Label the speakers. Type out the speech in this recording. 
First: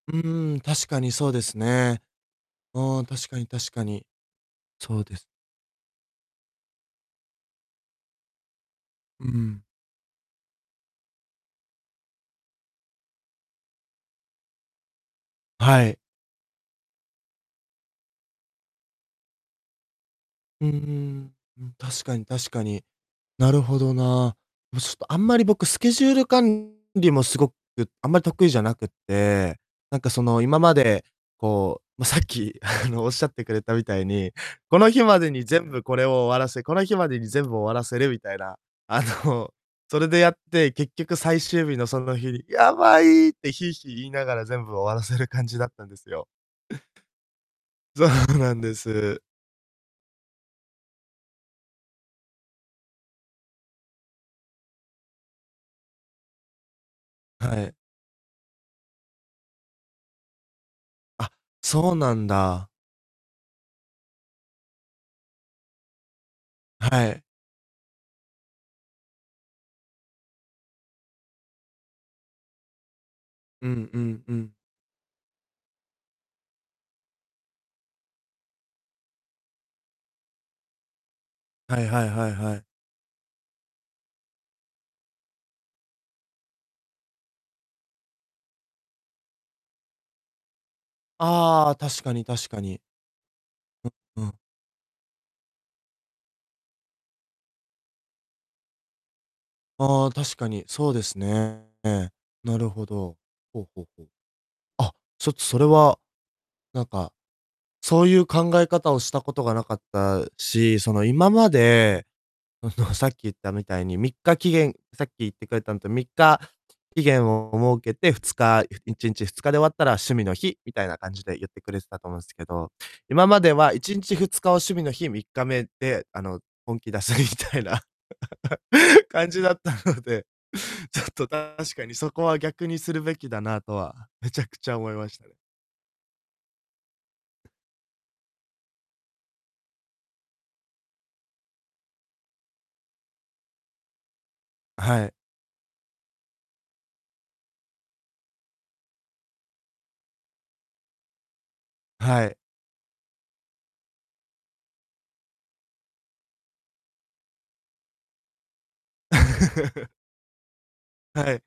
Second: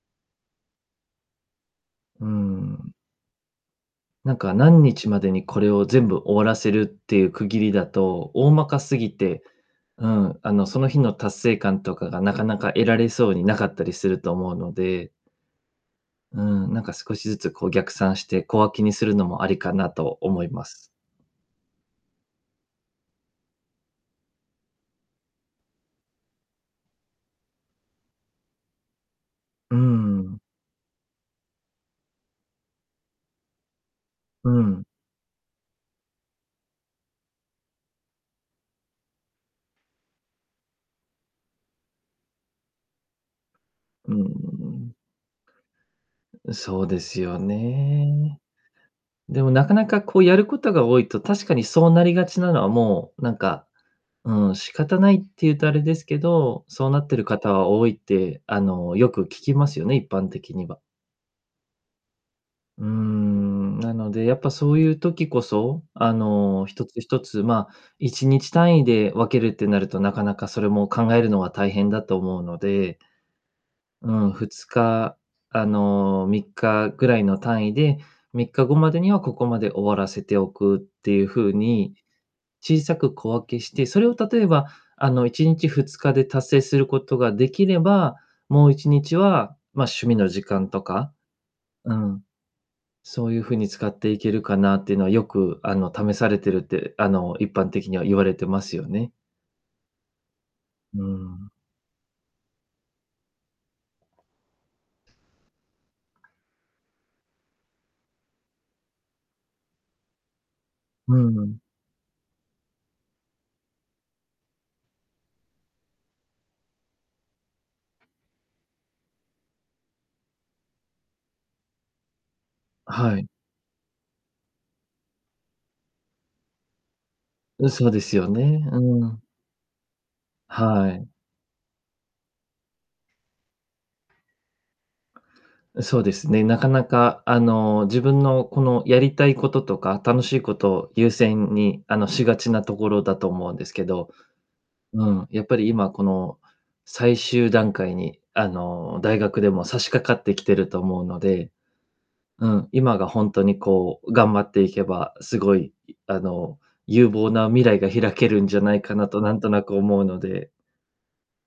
Speaker 1: うーん、確かにそうですね。
Speaker 2: うーん。
Speaker 1: あ、確かに確かに。
Speaker 2: なんか、何
Speaker 1: そう
Speaker 2: 日
Speaker 1: で
Speaker 2: ま
Speaker 1: す。
Speaker 2: でにこれを全部終わらせるっていう区切りだと、大まかすぎ
Speaker 1: う
Speaker 2: て
Speaker 1: ん。
Speaker 2: うん、あの、その日の達成感とかがなかなか得られそうになかったりすると思うので
Speaker 1: はい。
Speaker 2: うーん、なんか少しずつこう逆算して、小分けにするのもありかなと思いま
Speaker 1: うー
Speaker 2: す。
Speaker 1: ん、うん、確かに確かに。なるほどな。もうちょっと、あんまり僕スケジュール管理もすごく、あんまり得意じゃなくって、
Speaker 2: うー
Speaker 1: なんかそ
Speaker 2: ん。
Speaker 1: の、今まで、こう、ま、さっき、あの、おっしゃってくれたみたいに
Speaker 2: う
Speaker 1: 「こ
Speaker 2: ん。
Speaker 1: の日までに全部これを終わらせ、この日までに全部終わらせる」みたいな。あの、それでやって、結局最終日のその日に「やばい」ってひいひい言い
Speaker 2: うーん、
Speaker 1: ながら全
Speaker 2: う
Speaker 1: 部終わ
Speaker 2: ん。
Speaker 1: らせる感じだったんですよ。
Speaker 2: ううそうですよ
Speaker 1: そう
Speaker 2: ね。
Speaker 1: なんです。
Speaker 2: でもなかなかこう、やることが多いと、確かにそうなりがちなのはもう、なんか、うん、仕方ないっていうとあれですけど、そうなってる方
Speaker 1: は
Speaker 2: は
Speaker 1: い。
Speaker 2: 多いって、あの、よく聞きますよね、一般的には。
Speaker 1: あ、そうなんだ。
Speaker 2: うーん、なので、やっぱそういう時こそ、あの、一つ
Speaker 1: は
Speaker 2: 一
Speaker 1: い。
Speaker 2: つ、まあ、1日単位で分けるってなると、なかなかそれも考えるのは大変だと思うので
Speaker 1: うんう
Speaker 2: う
Speaker 1: ん
Speaker 2: ん、
Speaker 1: う
Speaker 2: ふ
Speaker 1: ん。
Speaker 2: つか、あの、3日ぐらいの単位で、3日後までにはここまで終わらせておくっていう風
Speaker 1: はい
Speaker 2: に、
Speaker 1: はいはいはい。
Speaker 2: 小さく小分けして、それを例えばあの、1日、2日で達成することができれば、もう1日は、ま、趣味の時間とか
Speaker 1: ああ、
Speaker 2: う
Speaker 1: 確か
Speaker 2: ん。
Speaker 1: に確かに。
Speaker 2: そういうふうに使
Speaker 1: う
Speaker 2: ってい
Speaker 1: うん。
Speaker 2: けるかなっていうのは、よく、あの、試されてるって、あの、一般的には言われてますよね。
Speaker 1: あ、確かにそう
Speaker 2: うー
Speaker 1: です
Speaker 2: ん。
Speaker 1: ね。なるほど。ほうほうほう。あ、ちょっとそれは、なんか、そういう考え方をしたことがなかったし、その
Speaker 2: う
Speaker 1: 今ま
Speaker 2: ん。
Speaker 1: で、あの、さっき言ったみたいに、3日期限さっき言ってくれたのと、3日、あ、期限を設けて、2日、ゆ1日、2日で終わったら、趣味の日みたいな感じで言ってくれてたと思うんすけど、
Speaker 2: あ、は
Speaker 1: 今
Speaker 2: い。
Speaker 1: までは1日、2日を趣味の日、3日目で、あの、本気出すみたい
Speaker 2: うん、
Speaker 1: な
Speaker 2: そうですよね。うん。
Speaker 1: 感じだったので、
Speaker 2: は
Speaker 1: ちょっ
Speaker 2: い。
Speaker 1: と確かにそこは逆にするべきだなとは、めちゃくちゃ思いましたね。
Speaker 2: うそうですね。なかなかあの、自分のこのやりたいこととか、楽しいことを優先にあの、しがちなところだと思うんですけど。
Speaker 1: あ、
Speaker 2: う
Speaker 1: はい。
Speaker 2: ん、やっぱり今この最終段階にあの、大学でも差し掛かってきてると思うので
Speaker 1: はい。
Speaker 2: うん、今がほんとにこう、頑張っていけば、すごい、いあの、有望な未来が開けるんじゃないかなとなんとなく 思うので
Speaker 1: はい。